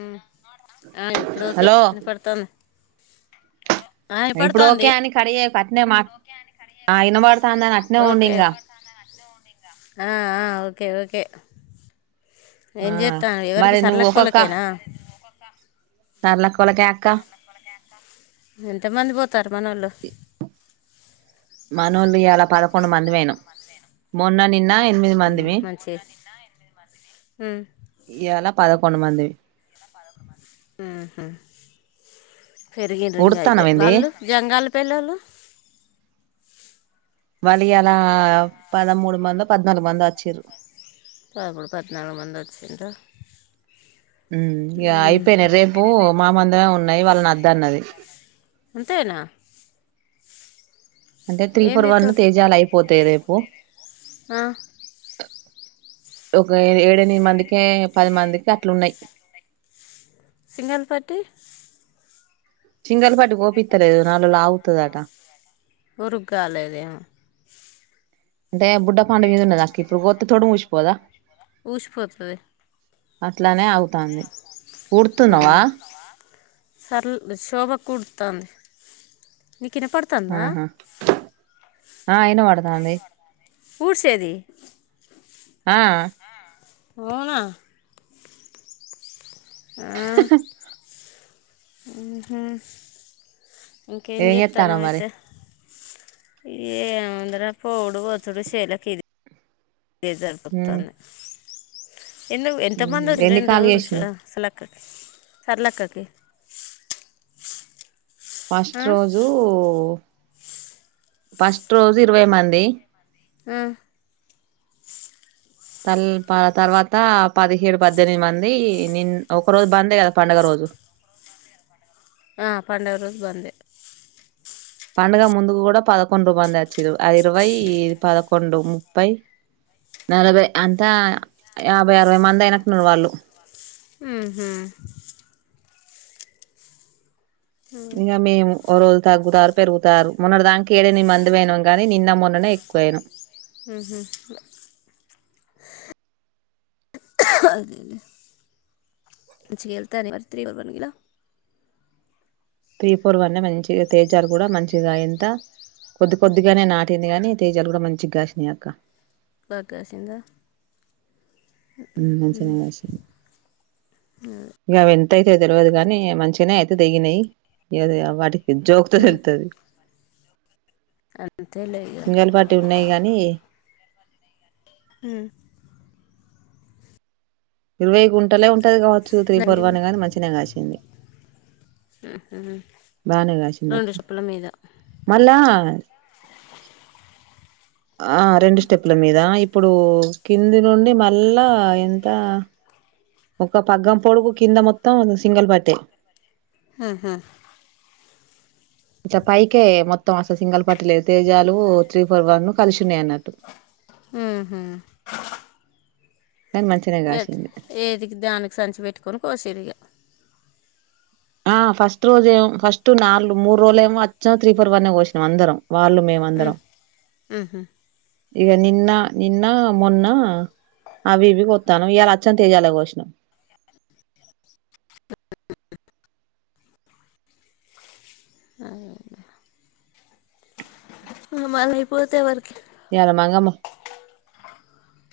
ఉ ఆ ఇప్పుడు okay hello కనపడతాంది ఇప్పుడు ఓకే అని కడి అట్నే మా ఆ ఇనబడుతాందని అట్నే ఉండు ఓకే ఇంకా ఆ ఆ ఓకే ఓకే ఏం ఆ చెత్తం ఎవరికి మరి సర్లక్కళ్ళకేనా తరలాకువలకె అక్క ఎంతమంది పోతర్రు మనోళ్లు మనోళ్లు ఎలా పదకొండు మంది వేయినం మొన్న నిన్న ఎనిమిది ఉహు, మందిమి మంచి ఉమ్, ఇలా పదకో కొంత మందివి ఉ హు పెరిగినంగా అయితే ఉడుత్తన్నవ ఏంది వాళ్ళు జంగాల్ పిల్లలు వాళ్ళు ఈయలా పదమూడు మంద పద్నాలుగు మంది అచ్చిర్రు పదమూడు పద్నాలుగు మంది వచ్చిండారు ఉ ఇగ అయిపోయిన రేపు మామందమే ఉన్నాయి వాళ్ళని అద్ద అన్నది అంతేనా అంటే త్రీ ఫోర్ ఏంది తో వాలు తేజాలు అయిపోతాయి రేపు ఆ, ఒక ఏడ ఎనిమిది మందికి పది మందికి అట్లు ఉన్నాయి సింగల్ పార్టీ సింగల్పాటి కోపిత్తలేదో నాలుగు రోజులు ఆవుతుదాట రు కాలేగ అంటే బుడ్డ పాడుగద ఉన్న నాకు ఇప్పుడు కొత్త తోడు మూసిపోదా ఉష్పతది అట్లానే అవుతంది ఊర్తున్నావా సర్ల్ సోభ కుడుతాంది నీకు ఇనపడుతందా? ఆహా ఆ ఇనపడతాంది వూడ్సేది ఆ అవునా! ఆ మ్మ్ హు ఇంకేం ఏం చేత్తన్నావ్ మరి జేత్తునవైతే? ఏముంది రా పోవుడు వచ్చుడు శేలకి ఇది ఇదే మ్మ్ సరిపోత్తంది. ఎందు ఎంత మ్మ్ మంది ఎన్ని కాల్ చేసినవ్ [unintelligible] సర్ళక్కకి ఫస్ట్ రోజూ ఫస్ట్ రోజు ఇరవై మంది ఆ తల్ పా తర్వాత పదిహేడు, పద్దెనిమిది మంది నిన్ ఒక్క రోజు బంద్ కదా పండగ రోజు. పండగ రోజు బందే. పండుగ ముందుకు కూడా పదకొండు మంది అచ్చిరు ఆ ఇరవై, ఈ పదకొండు, ముప్పై, నలభై, అంతా యాభై, అరవై, మంది అయినట్టున్నరు వాళ్ళు. హ్మ్ హు ఇంగ మేము ఓ రోజు తగ్గుతారు పెరుగుతారు. మొన్నటి దాంక ఏడేనిమి మందు పోయినం గాని, నిన్న మొన్ననే ఎక్కువయినం. మ్మ్ హు అదేలే [unintelligible] తే పూర్ వండ్న మంచిగా తేజాలు కూడ మంచిగా ఇంత కొద్ది కొద్దిగనే నాటింది గాని తేజలు కూడా మంచిగ గాష్నియాక్క. బాగ కాసింద. మ్మ్ మంచిగనే కాశినయి. గవెం తయితై తెల్వదు గానీ, మంచిగనే అయితే తెగినయి ఇగ వాటి జోకితె ఉమ్, తెలుతది. అంతేలే ఇక సింగల్ పాటీ ఉన్నయి గానీ మ్మ్ ఇరవై గుంటలే ఉంటది కావచ్చు త్రి నలుగు పూర్వానే కాని మంచిగనే కాసింది. బానే రెండు గాసిందక్క చెప్పుల మీద మళ్ళా ఆ రెండు స్టెప్ల మీద ఇప్పుడూ కింది నుండి మళ్ళా ఎంత ఒక పగ్గం పొడుగు కింద మొత్తం సింగల్ పట్టే హహా ఇట్లా పైకే మొత్తం అసలు సింగల్ పట్ట లేదు తేజాలు త్రీ ఫోర్ వన్ కలిసి ఉన్నాయన్నట్టు. ఉహు కానీ మంచిగనే కాసింది. ఏది దానికి సంచి పెట్టుకోని కోసేరిగా ఆ ఫస్ట్ రోజ ఏమో ఫస్ట్ నాలుగు మూడు రోజులు ఏమో అచ్చం త్రీ ఫోర్ వన్ కోసినాం అందరం వాళ్ళు మేమందరం ఉమ్, ఉహు. ఇక నిన్న నిన్న మొన్న అవి ఇవి కొత్తాను ఇవాలా అచ్చం తేజాలే కోసినం అ మళ అయిపోతే ఎవరికి ఏల మాంగమ్మ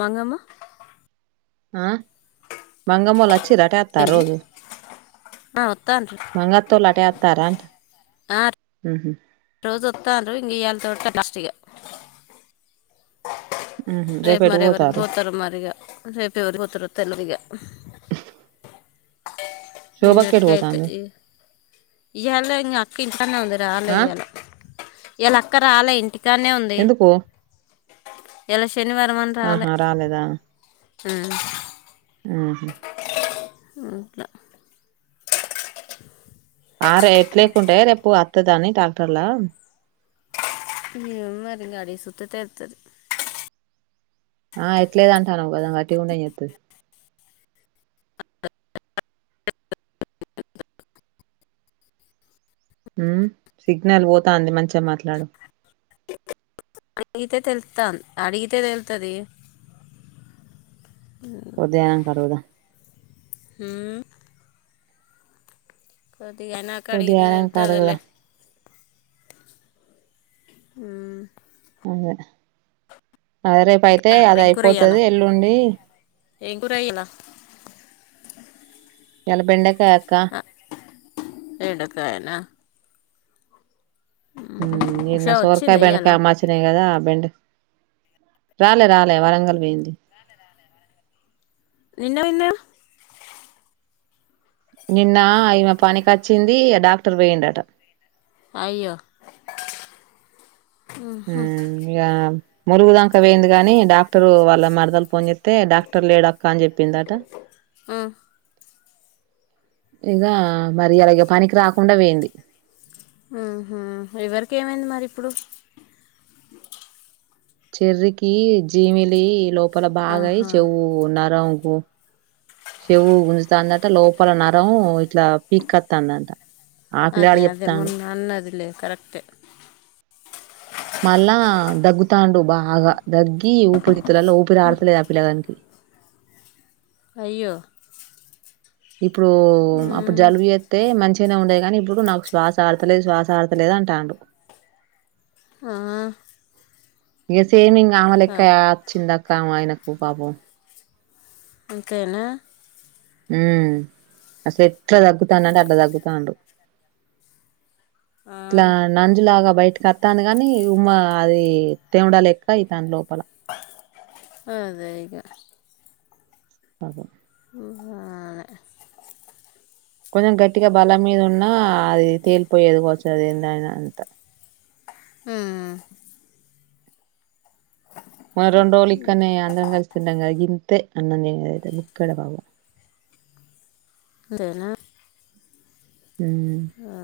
మంగమ్మ ఆ మంగమ్మలు వచ్చిరటత ఏంటి రోజు ఆ వత్తాండ్రు మంగత్తులు అటే తారాంట ఆ ఉ రోజు వత్తాండ్రు ఈయాల తోటి లాస్ట్ ఇగ రేపు మరెవరికి పోతారు మరిగా రేపు ఎవరికి పోతారో తెలవిగా శోభక్క ఎటు నిన్నటికి అతే పోతాంది ఇయ్యాల ఇంగ అక్క ఇంతనే ఉంది రాలే ఆ ఇయ్యాల ఎలాక్క రాలే ఇంటికి తనే ఉంది ఎందుకు ఎలాచ్ ఆహా రాలేదా ఉ ఉహు ఇట్లా ఆ రేట్ లేకుంటా రేపు అత్తదాని డాక్టర్లా ఏ మరింగ అడి సట్తేే ఎతుది ఆ ఎట్లాలేదాంటానకోదా వాటిండయిత్ అ ఉ సిగ్నల్ పోతాంది మంచిగా మాట్లాడు అడిగితే తెలుతా అడిగితే తెలుతది ఉదయానంక అడుగుదాం ఉ ఓటి అయినాక అడిగితే ఉదయానంక తెలుతదిలే అడుగుదాం ఉ అదే ఆ రేపు అయితే అది ఏం కూర ఇయ్యాల అయిపోతది ఎల్లుండీ. ఏం కూర ఇయలా. ఇయాల బెండ్ కాయ్ అక్కా. ఏడక్వయనా ఊ ఇ నా ఉషా సోర్కాయ వచ్చిందా ఇయ్యాల బండకాయ అమ్మాచిన కదా బెండ రాలే రాలే వరంగల్ పోయింది విన్న విన్న నిన్న ఈమె పనికచ్చింది ఇగ డాక్టర్ వేయిండట అయో [unintelligible] ఊ ఇగ మురుగుదాంక వయిందిగాని డాక్టర్ వాళ్ళ మరదలు పోన్ జేత్ తే డాక్టర్ లేడక్క అని చెప్పిందట ఇగ మరి అలాగ పనికి రాకుండా వేయింది ఆహ ఎవరికి ఏమైంది మరి ఇప్పుడు చెర్రీకి జీమిలి లో ల బాగాయి ఆహా చెవ్వూ నరం. ఓ చెవ్వూ గుంజుతాందట్ లోపల నరమ్మ్ ఇట్లా పీక్కతాందంట. అదే అదే మొన్న అన్నదిలే. కరెక్టే మళ్ళా దగ్గుతాండు బాగా దగ్గి ఊపిరి తులలో ఊపిరి ఆడతలేదు ఆ పిల్లగానికి అయ్యో ఇప్పుడు అప్పుడు మ్మ్. జలుబు ఎతె మంచి నే ఉండే కానీ ఇప్పుడు నాకు శ్వాస ఆడతలేదు శ్వాస ఆడతలేదు అంటాడు ఆ ఏసి సేమింగ ఆ, ఆమలెక్క వచ్చిందా కావయినకు పాపం అంతేనా ఊ అసే ఎట్ల తగ్గుతండంటే అట్ల దగ్గుతాండు ఆ, ఇట్లా నంజులాగా బయట కత్తండు గాని మ్మా అది తేమడ లెక్క ఐతంది లోపల అదేగా అదే ఉ ఆదే కొంచెం గట్టిగా బలం మీద ఉన్నా అది తేలిపోయేదికావచ్చు అది ఏందయ్నా అంత ఆ ఆ రోండ్రోజులు ఇక్కనే అందరం గలిసి తింటాం కదా గిప్ అంతే అన్నడిన్నదయితే బుక్కడే మళ్ల అంతేనా ఉమ్ ఆ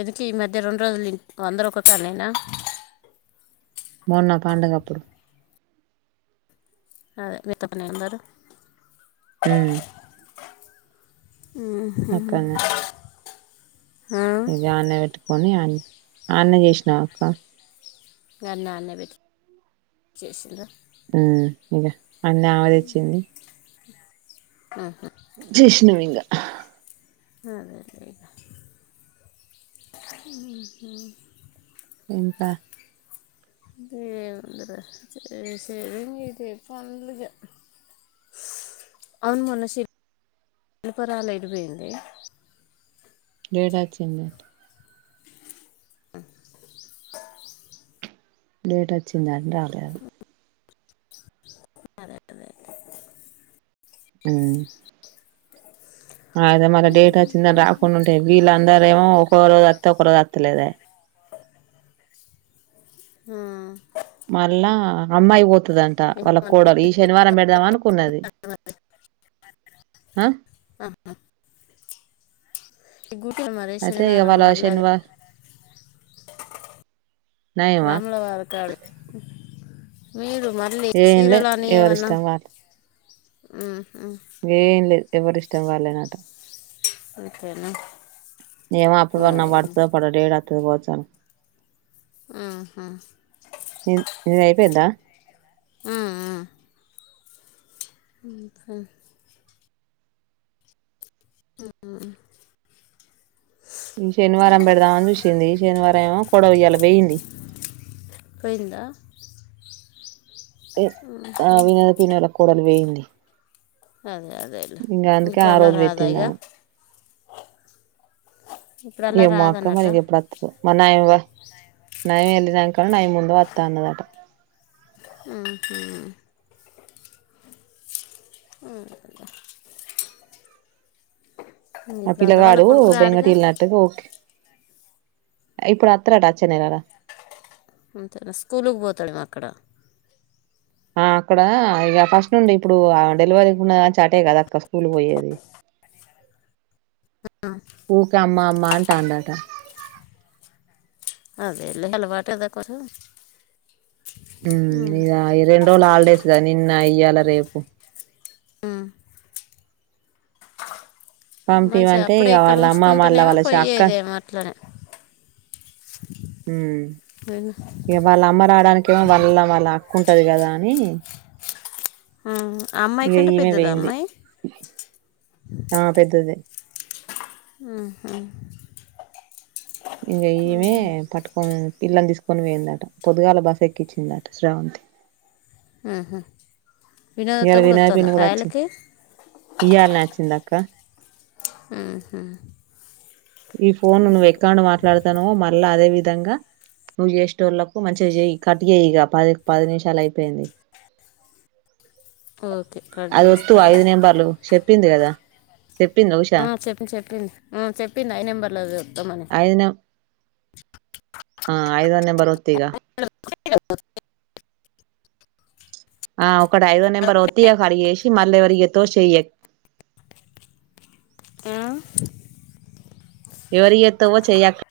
ఎందుకే ఈ మధ్య రెండు రోజులు తి అందరు ఒక [unintelligible] మొన్న పండుగప్పుడు అదే మీత్తప్ప అందరు ఉమ్ హ్మ్ హు ఇగానే పేట్టుకొని అ అనే చేసినావా అక్క గానే ఆనే పెట్ చేేసిందో ఉ ఇకా అన్న ఆయోచ్చింది ఆహా నువింగా అదే ఇగ ఊహు ఇంకా అవును మొన్న శిల్ప రాలే ఎటు ఓయింది డేటా వచ్చిందా డేట్ వచ్చిందని రా అదే అదే నిమ్ అదే మ డేట్ వచిిందని రాకుండా ఉంటాయి వీళ్ళందర ఏమో ఒక రోజు వతా పరవాత్ లేదే ఆ మళ్ళ అమ్మాయి పో పతంట వాళ్ళ కోడలు ఈ శనివారం పెడదాం అనుకున్నది హా ఆహా గుర్తుందా మరి అయితే ఇగ శనివారం వాళ్ళ మళ్ళ శనివారం నయమా రాముల వార కాడ మీరు మళ్ళీ ఏం లేదు చీరలు అని ఏమన్నా ఎవరిష్టం వాళ్ళు హ్మ్ ఏం లేదు ఎవరి ఇష్టం వాలేేనట అందుకేనా ఏమో అప్పుడు అన్న పడ్తాదో డేడా [unintelligible] హ్మ్ హు నిది అయిపోయిందా హ్మ్ హ్మ్ [unintelligible] ఉహు ఈ శనివారం పెడదామని చూసింది శనివారం కోడలి ఇయాల పోయింది. పోయిందా [inaudible] ఉ ఆ వినోద పిన్నుల కోడలు పోయింది. అదే అదే ఇంగ అందుకే ఇప్పుడు ఆ అలా రోజు రాదా ఇగ పెట్టిందామె ఏం అక్క రాదన్నట మరి ఎప్పుడు వస్తదో మా నాయన పొ నవమి ఎల్లినంక నైముందు వతా అన్నదట హ్మ్ హు హ్మ్ ఆ ఇప్పుడు అల్ల వాళ్ళ పిల్లగాడు కొడుకు బెంగటి రాడుగా వెళ్ళనట్టుగా ఓ ఇప్పుడు అత్తరట వచ్చే నెల అంతే స్కూల్కి పోతాడేమో అక్కడ ఆ అక్కడ ఇక ఫస్ట్ నుండి ఇప్పుడు డెలివరీకు చాటే కదా అక్క స్కూల్ పోయేది. ఊక అమ్మమ్ మంటాడాట అదేలే అలవాటు కదా కొంచెం. ఉ ఇ రెండు రోజులు హాలిడేస్ కదా నిన్న ఇయ్య రేపు ఉ మంచిగా పంపిమంటే అప్పుడే ఇగ ఇక్కడ వాళ్ళ అమ్మ మళ్ళ ఉంచుకుంటునేమో వాళ్ళ పోయ్యేదేమో అట్లనే. ఉం విను- ఇక వాళ్ళ అమ్మ రావడానికి ఏమో మల్ల వాళ్ళ ఉంటది కదా అని అమ్మాయి ఇగ కంటే ఈమె పెద్దద పోయింది అమ్మాయి. ఆ పెద్దది ఉహూ ఇగా ఈమె పట్టుకో పిల్లను తీసుకొని పోయిందట పొద్దుగాల బస్సు ఎక్కించిందట స్రవంతి. ఆహా ఇయల వినాయ పిన్ని కూడా వచ్చింది ఇయళ న వచ్చిందా. క ఉహూ ఈ ఫోన్ నువ్వు ఎక్కడి మాట్లాడతానవో మా ల్ అదే విధంగా నువ్వు చేసేటోళ్లకు మంచిగా చేయి కట్ చేయి, ఇగా పది పది నిమిషాలు అయిపోయింది. ఓకే కట్ అది వత్తు ఐదు చేస్తాలే నెంబర్లు చెప్పింది కదా. చెప్పిందా ఉషా ఆ చెప్పి చెప్పింది ఆ చెప్పి ఫిఫ్టీ నై నెంబర్ల జు. ఐయామ్. ఆ ఐదొ నెంబర్ ఒత్తు ఇగ. [unintelligible] ఆ ప్. ఇక్కడ ఐదో నంబర్ ఒత్తి ఇగ కడిజెషి. మళ్ల ఎవరికి చెత్తవో చెయ్యినీ. ఆ ఎవరికి చెప్పుతావో చెయ్యి